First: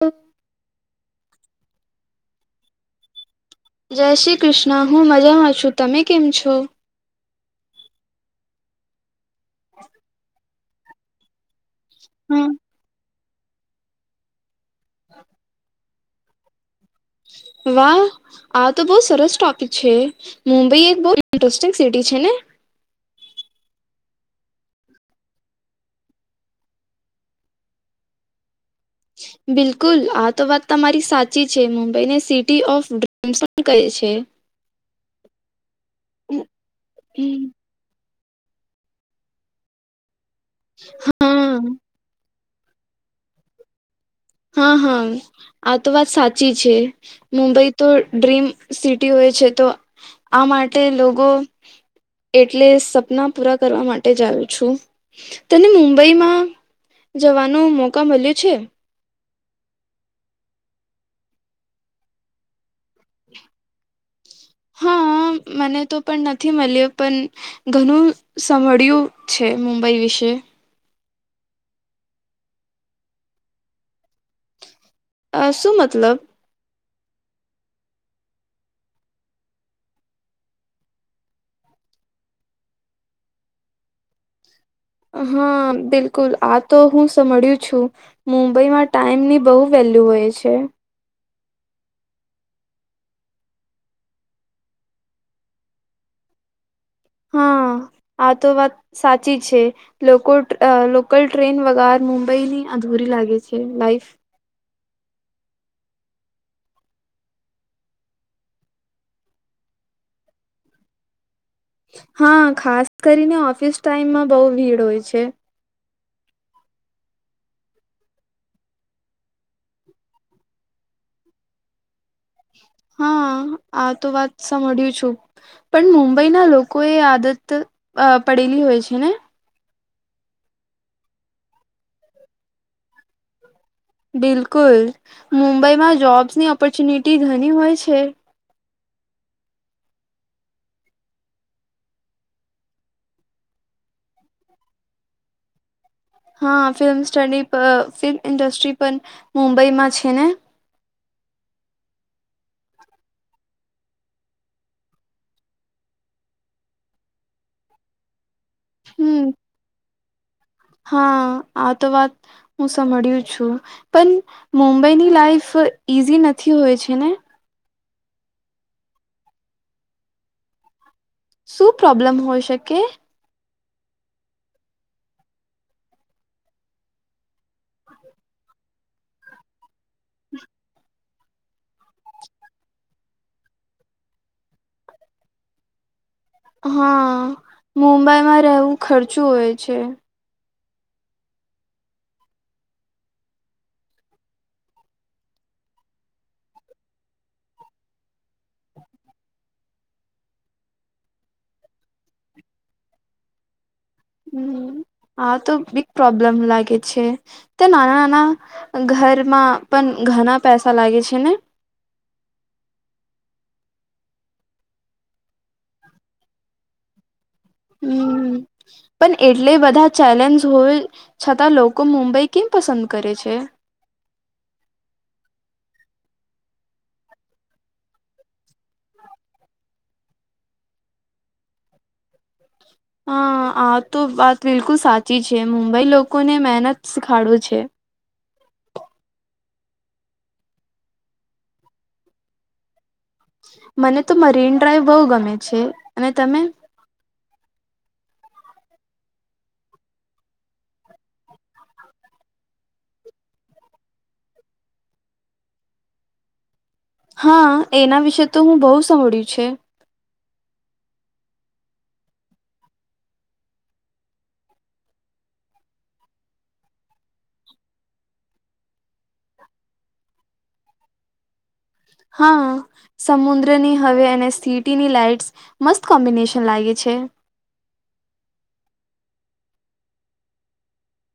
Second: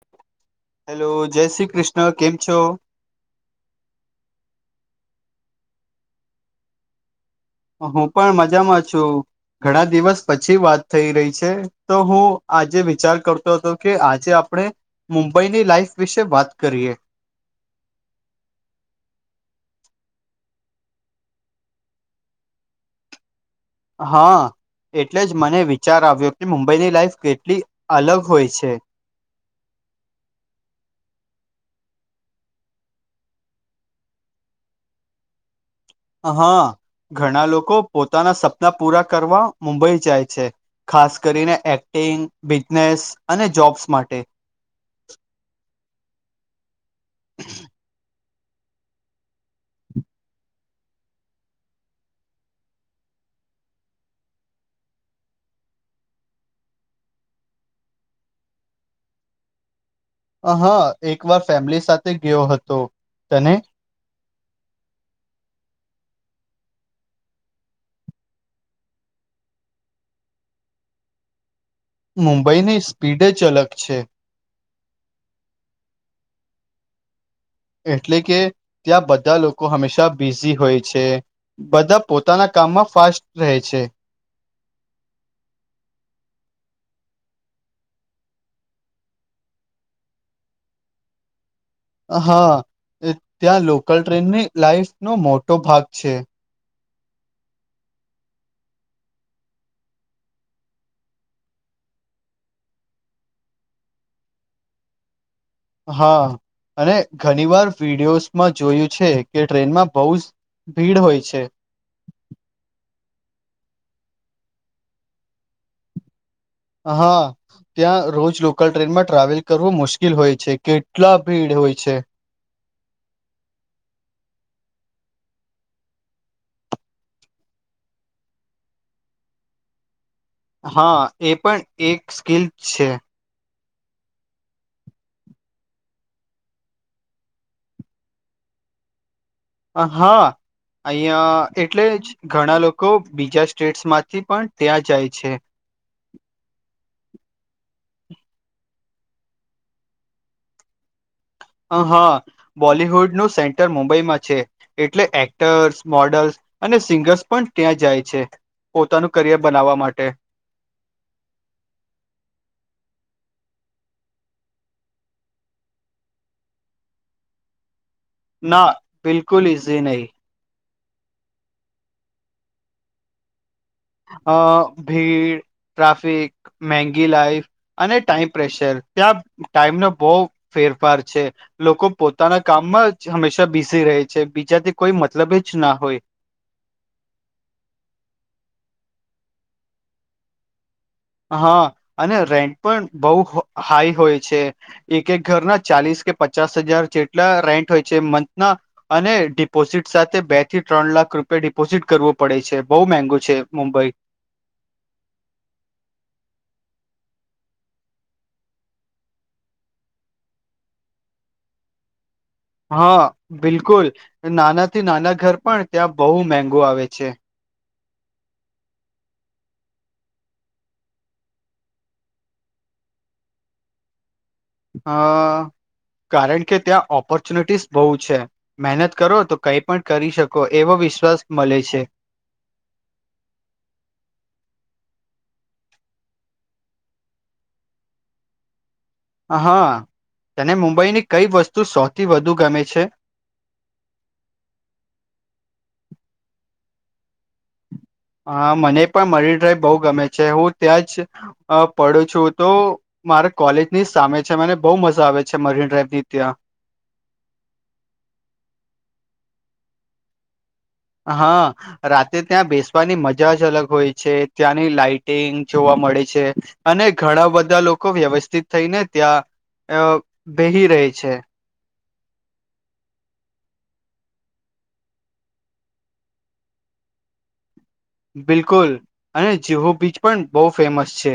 હા. હેલો જય શ્રી કૃષ્ણ કેમ છો. જય શ્રી કૃષ્ણ હું મજામાં છું તમે કેમ છો. હું પણ મજામાં છું ઘણા દિવસ પછી વાત થઈ રહી છે. તો હું હમ. આજે વિચાર કર. કેતો હતો કે આજે આપણે મુંબઈની લાઈફ વિશે વાત કરીએ. વાહ. આ તો બહુ સરસ ટોપિક છે મુંબઈ એક બહ ઇન્ટરેસ્ટિંગ સિટી છે ને. હા એટલે જ મને વિચાર આવ્યો કે મુંબઈની લાઈફ કેટલી અલગ હોય છે. બિલકુલ આ તો વાત તમારી સાચી છે મુંબઈને સિટી ઓફ ડ્રીમ્સ પણ કહે છે. હા ઘણા લોકો પોતાના સપના પૂરા કરવા. મુંબઈ જાય છે ખાસ હા કરીને એક્ટિંગ બિઝનેસ અને જોબ્સ માટે. હા હા. આ તો વાત સાચી છે મુંબઈ તો ડ્રીમ સિટી હોય છે તો આ માટે લોકો એટલે સપના પૂરા કરવા માટે જવું છું તને મુંબઈમાં જવાનો મોકા મળ્યો છે હા એક વાર ફેમિલી સાથે ગયો હતો તને હા મને તો પણ નથી મળ્યો પણ ઘણું સાભળ્યું છે મુંબઈ વિશે મુંબઈની સ્પીડ જ અલગ છે અ શું મતલબ એટલે કે ત્યાં બધા લોકો હંમેશા બિઝી હોય છે બધા પોતાના કામમાં ફાસ્ટ રહે છે હા બિલકુલ આ તો હું સાંભળ્યું છું મુંબઈમાં ટાઈમ ની બહુ વેલ્યુ હોય છે હા ત્યાં લોકલ ટ્રેનની લાઈફ નો મોટો ભાગ છે હા આ તો વાત સાચી છે લોકો અ લોકલ ટ્રેન વાર મુંબઈ ની અધૂરી લાગે છે લાઈફ હા અને ઘણી વાર વિડીયોસમાં જોયું છે કે ટ્રેનમાં બહુ જ ભીડ હોય છે હા ખાસ કરીને ઓફિસ ટાઈમમાં બહુ ભીડ હોય છે હા ત્યાં રોજ લોકલ ટ્રેનમાં ટ્રાવેલ કરવું મુશ્કેલ હોય છે કેટલા ભીડ હોય છે હા આ તો વાત સાંભળ્યું છું પણ મુંબઈના લોકો એ આદત અ પડેલી હોય છે ને હા એ પણ એક સ્કીલ છે બિલકુલ મુંબઈમાં જોબ્સની ઓપોર્ચ્યુનિટી ઘણી હોય છે હા ઐયા એટલે જ ઘણા લોકો બીજા સ્ટેટ્સ માંથી પણ ત્યાં જાય છે હા ફિલ્મ સ્ટડી ફિલ્મ ઇન્ડસ્ટ્રી પણ મુંબઈમાં છે ને હા બોલીવુડ નું સેન્ટર મુંબઈમાં છે એટલે એક્ટર્સ મોડલ્સ અને સિંગર્સ પણ ત્યાં જાય છે પોતાનું હમ કરિયર બનાવવા માટે હા આ તો વાત હું સંદળ્યું છું પણ મુંબઈની લાઈફ ઈઝી નથી હોય છે ને ના બિલકુલ ઇઝી નહી શું પ્રોબ્લેમ હોય શકે અ ભીડ ટ્રાફિક મેંગી લાઈફ અને ટાઈમ પ્રેશર ત્યાં ટાઈમનો બહું ફેરફાર છે લોકો પોતાના કામમાં જ હંમેશા બિઝી રહે છે બીજા થી કોઈ મતલબ જ ના હોય હા મુંબઈમાં રહેવું ખર્ચું હોય છે હા અને રેન્ટ પણ બહુ હાઈ હોય છે એક એક ઘરના ચાલીસ કે પચાસ હજાર જેટલા રેન્ટ હોય છે મંથના અને ડિપોઝિટ સાથે બે થી ત્રણ લાખ રૂપિયા ડિપોઝિટ કરવો પડે છે બહુ મેગું છે મુંબઈ હમ હા તો બીગ પ્રોબ્લેમ લાગે છે ત્યા નાના નાના ઘરમાં પણ ઘણા પૈસા લાગે છે ને હા બિલકુલ નાનાથી નાના ઘર પણ ત્યાં બહુ મેગો આવે છે હમ પણ એટલે બધા ચેલેન્જ હોય છતાં લોકો મુંબઈ કેમ પસંદ કરે છે? અ કારણ કે ત્યાં ઓપોર્ચ્યુનિટીસ બહુ છે મહેનત કરો તો કઈ પણ કરી શકો એવો વિશ્વાસ મળે છે હા આ તો વાત બિલકુલ સાચી છે મુંબઈ લોકોને મહેનત શીખાડો છે હા તને મુંબઈની કઈ વસ્તુ સૌથી વધુ ગમે છે મને તો મરીન ડ્રાઈવ બઉ ગમે છે અને તમે? હા મને પણ મરી ડ્રાઈવ બહુ ગમે છે હું ત્યાં જ પડું છું તો મારે કોલેજની સામે છે મને બહુ મજા આવે છે મરીન ડ્રાઈવ ની ત્યાં હા એના વિશે તો હું બહુ સાંભળ્યું છે હા રાતે ત્યાં બેસવાની મજા જ અલગ હોય છે ત્યાંની લાાઈટિંગ જોવા મળે છે અને ઘણા બધા લોકો વ્યવસ્થિત થઈને ત્યાં અ વેહી રહે છે હા સમુદ્રની હવે અને સિટીની લાાઈટ્સ મસ્ત કોમ્બિનેશન લાગે છે બિલકુલ અને જીહુ બીચ પણ બહુ ફેમસ છે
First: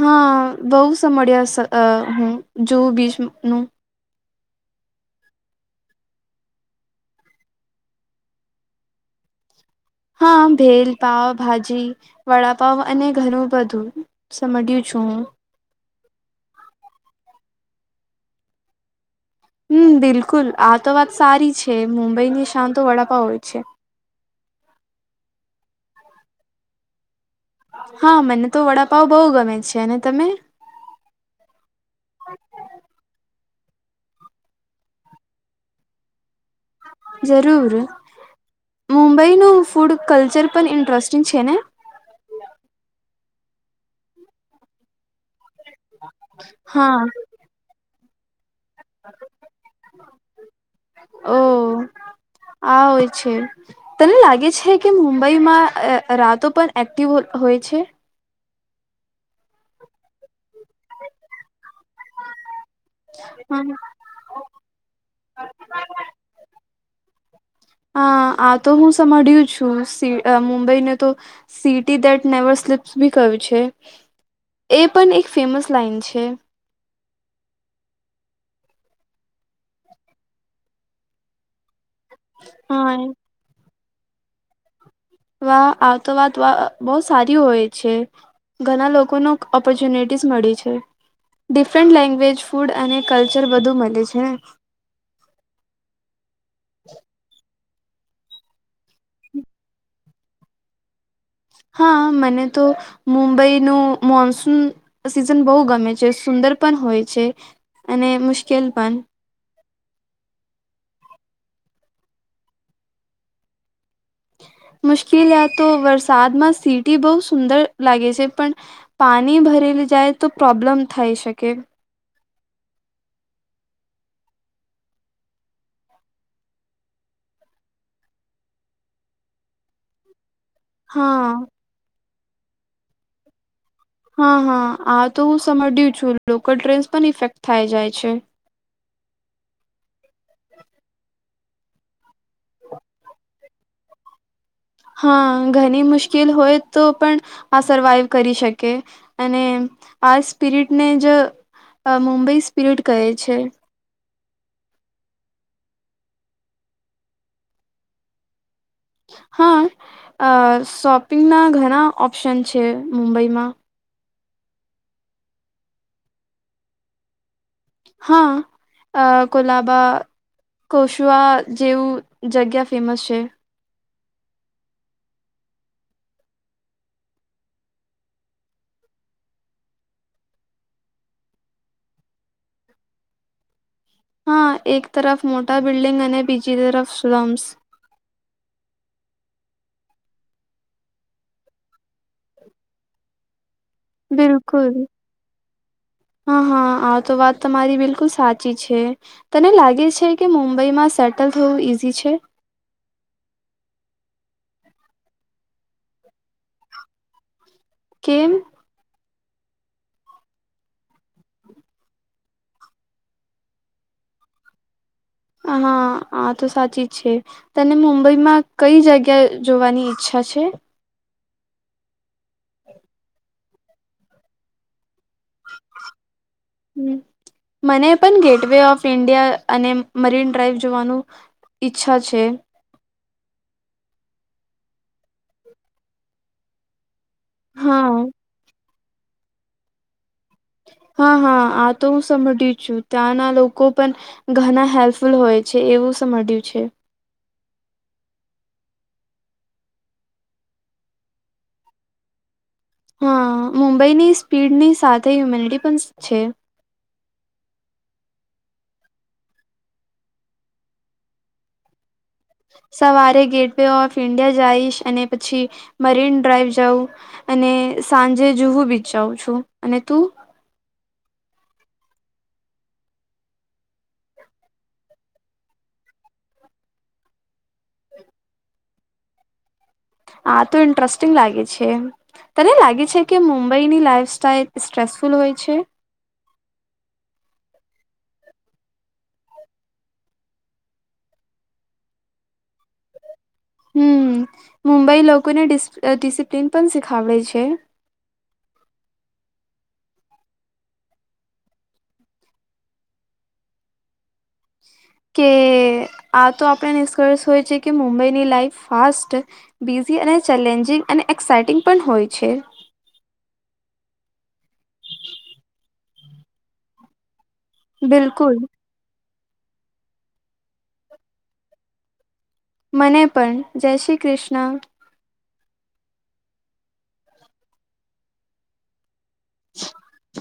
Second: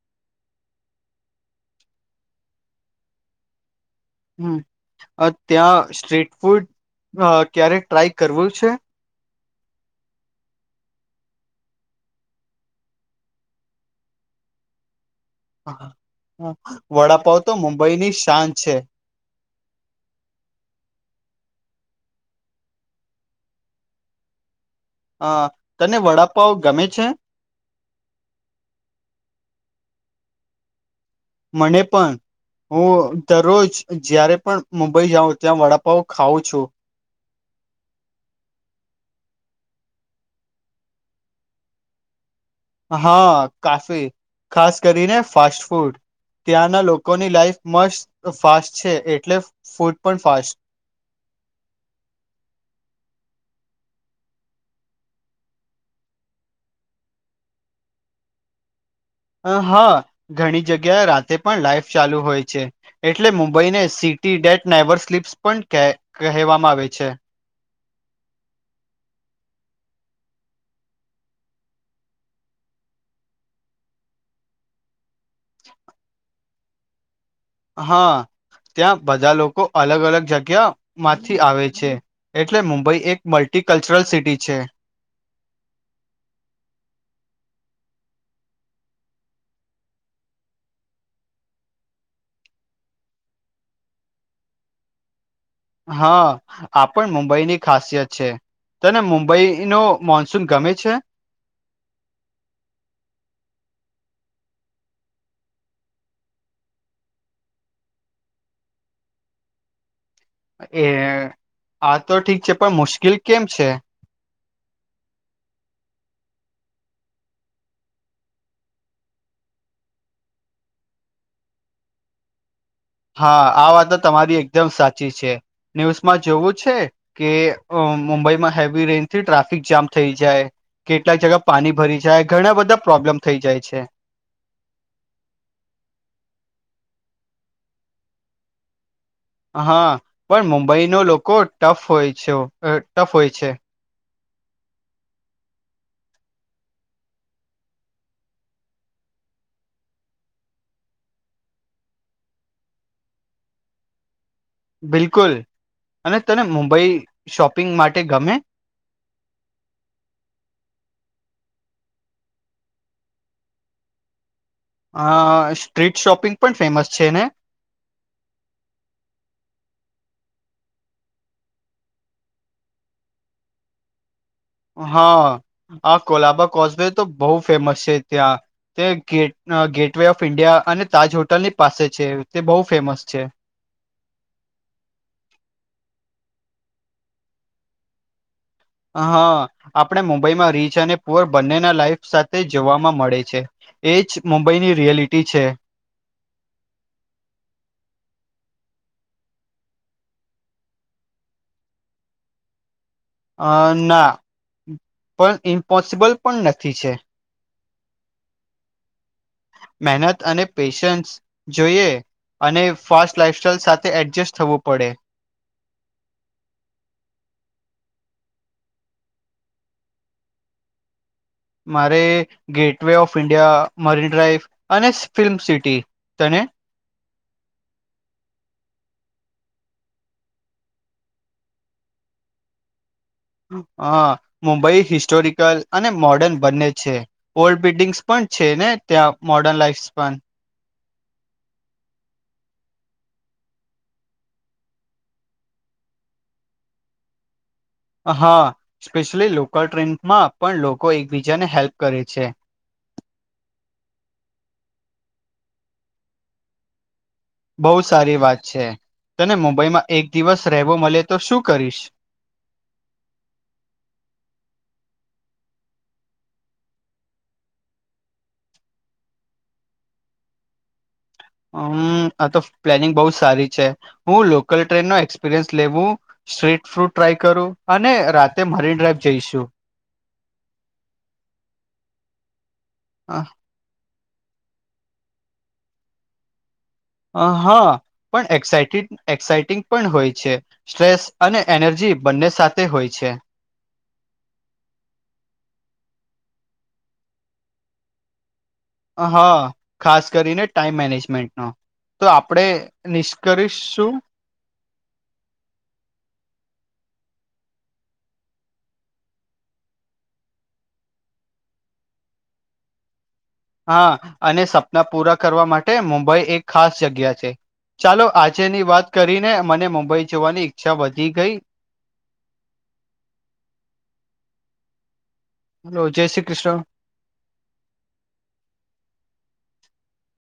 હા બઉ સમ્યા હું જોઉ બીચ નું ત્યાં સ્ટ્રીટ ફૂડ ક્યારે ટ્રાય કરવો છે? હા ભેલ પાવ ભાજી વડાપાવ અને ઘણું બધું સંભળ્યું છું હું વડાપાવ તો મુંબઈ ની શાન છે હમ બિલકુલ આ તો વાત સારી છે મુંબઈ ની શાંત વડાપાંવ જ છે અ તને વડાપાવ ગમે છે? હા મને તો વડાપાવ બહુ ગમે છે અને તમે? મને પણ હું દરરોજ જયારે પણ મુંબઈ જાઉં ત્યાં વડાપાવ ખાઉં છું જરૂર મુંબઈનું ફૂડ કલ્ચર પણ ઇન્ટરેસ્ટિંગ છે ને હા કાફી ખાસ કરીને ફાસ્ટ ફૂડ ત્યાંના હા લોકોની લાઈફ મસ્ટત ફાસ્ટ છે એટલે ફૂડ પણ ફાસ્ટ ઓહ આ હોય છે તને લાગે છે કે મુંબઈમાં રાતો પણ એક્ટિવ હોય છે હ હા ઘણી જગ્યાએ રાતે પણ લાઈફ ચાલુ હોય છે એટલે હા મુંબઈને city that never slips પણ કહેવામાં આવે છે હા આ તો હું સાંભળ્યું છું મુંબઈને તો સીટી દેટ નેવર સ્લિપ્સ બી કય્યું છે એ પણ એક ફેમસ લાઈન છે હા ત્યાં બધા લોકો અલગ અલગ જગ્યા માંથી આવે છે એટલે હા મુંબઈ એક મલ્ટી કલ્ચરલ સિટી છે વા આતો વાત બઉ સારી હોય છે ઘણા લોકોનો ઓપોર્ચ્યુનિટીસ મળી છે ડિફરન્ટ લેંગ્વેજ ફૂડ અને કલ્ચર બધું મળે છે હા આપ પણ મુંબઈ ની ખાસિયત છે તને મુંબઈ નો મોન્સૂન ગમે છે? હા મને તો મુંબઈ નું મોનસૂન સીઝન બઉ ગમે છે સુંદર પણ હોય છે અને મુશ્કેલ પણ એ આ તો ઠીક છે પણ મુશ્કેલ કેમ છે મુશ્કેલ આ તો વરસાદમાં સીટી બહુ સુંદર લાગે છે પણ પાણી ભરેલી જાય તો પ્રોબ્લેમ થાય શકે હા આ વાતો તમારી એકદમ સાચી છે ન્યૂઝમાં જોવું છે કે મુંબઈમાં હેવી રેન્જ થી ટ્રાફિક જામ થઈ જાય કેટલાક હા. જગ્યા પાણી ભરી જાય ઘણા બધા પ્રોબ્લેમ થઈ જાય છે હા હા આ તો હું સાંભળ્યું છું લોકલ ટ્રેન્સ પણ ઇફેક્ટ થાય જાય છે હા પણ મુંબઈનો લોકો ટફ હોય છે ટફ હોય છે હા ઘણી મુશ્કેલ હોય તો પણ આ સર્વાઈવ કરી શકે અને આ સ્પિરિટને જ મુંબઈ સ્પિરિટ કહે છે બિલકુલ અને તને મુંબઈ શોપિંગ માટે ગમે હા શોપિંગના ઘણા ઓપ્શન છે મુંબઈમાં હ સ્ટ્રીટ શોપિંગ પણ ફેમસ છે ને હા અ કોલાબા કોશવા જેવું જગ્યા ફેમસ છે હા હ કોલાબા કોસવે તો બહુ ફેમસ છે ત્યાં તે gate gateway of India અને તાજ હોટલ ની પાસે છે તે બહુ ફેમસ છે હા એક તરફ મોટા બિલ્ડિંગ અને બીજી તરફ સમ્સ હા આપણે મુંબઈમાં રીચ અને પુઅર બંનેના લાઈફ સાથે જોવાવામાં મળે છે એજ બિલકુલ મુંબઈની રિયાલિટી છે હા હા આ તો વાત તમારી બિલકુલ સાચી છે તને લાગે છે કે મુંબઈમાં સેટલ થવું ઈઝી છે અ ના પણ ઇમ્પોસિબલ પણ નથી છે કેમ મહેનત અને પેશન્સ જોઈએ અને ફાસ્ટ લાાઈફસ્ટાઈલ સાથે એડજસ્ટ થવું પડે હા આ તો સાચી જ છે તને મુંબઈ માં કઈ જગ્યા જોવાની ઈચ્છા છે મારે gateway of India Marine Drive અને ફિલ્મ સિટી તને હ મને પણ ગેટવે ઓફ ઇન્ડિયા અને મરીન ડ્રાઈવ જોવાનું ઈચ્છા છે હા મુંબઈ હિસ્ટોરિકલ અને મોડર્ન બંને છે ઓલ્ડ બિલ્ડિંગ્સ હા પણ છે ને ત્યાં મોર્ડર્ન લાઈફસ પણ હા હા આ તો હું સમભળ છું ત્યાંના લોકો પણ ઘણા હેલ્પફુલ હોય છે એવુંયું છે હા સ્પેશલી લોકલ ટ્રેનમાં પણ લોકો એકબીજાને હેલ્પ કરે છે હા મુંબઈની સ્પીડની સાથે હ્યુમિનિટી પણ છે બહુ સારી વાત છે તને મુંબઈમાં એક દિવસ રહેવો મળે તો શું કરીશ સવારે ગેટ વે ઓફ ઇન્ડિયા જઈશ અને પછી મરીન ડ્રાઈવ જાવું અને સાંજે જુ હું બીજઉું છું અને તું હમ આ તો પ્લાનિંગ બહ સારી છે હું લોકલ ટ્રેન નો એક્સપિરિયન્સ લેવું સ્ટ્રીટ ફ્રૂટ ટ્રાય કરું અને રાતે મરીન ડ્રાઈવ જઈશું આ તો ઇન્ટરેસ્ટિંગ લાગે છે તને લાગે છે કે મબ ભઈની લાઈઇફ સ્ટાઈલ સ્ટ્રેસફુલ હોય છે હા પણ એક્સા એક્સાઇટિંગ પણ હોય છે સ્ટ્રેસ અને એનર્જી બંને સાથે હોય છે હમ મુંબઈ લોકોને ડિસિપ્લિન પણ શીખાવડે છે હા ખાસ કરીને ટાઈમ મેનેજમેન્ટ નો તો આપણેે નિષ્કશ શું કે આ તો આપણે નિષ્કર્ષ હોય છે કે મુંબઈની લાઈફ ફાસ્ટ બિઝી અને ચેલેન્જિંગ અને એક્સઇટિંગ પણ હોય છે. હા અને સપના પૂરા કરવા માટે મુંબઈ એક ખાસ જગ્યા છે. ચાલો બિલકુલ આજે ની વાત કરી ને મને મુંબઈ જવાની ઈચ્છા વધી ગઈ. મને પણ જય શ્રી કૃષ્ણ. હલો જય શ્રી કૃષ્ણ. [inaudible]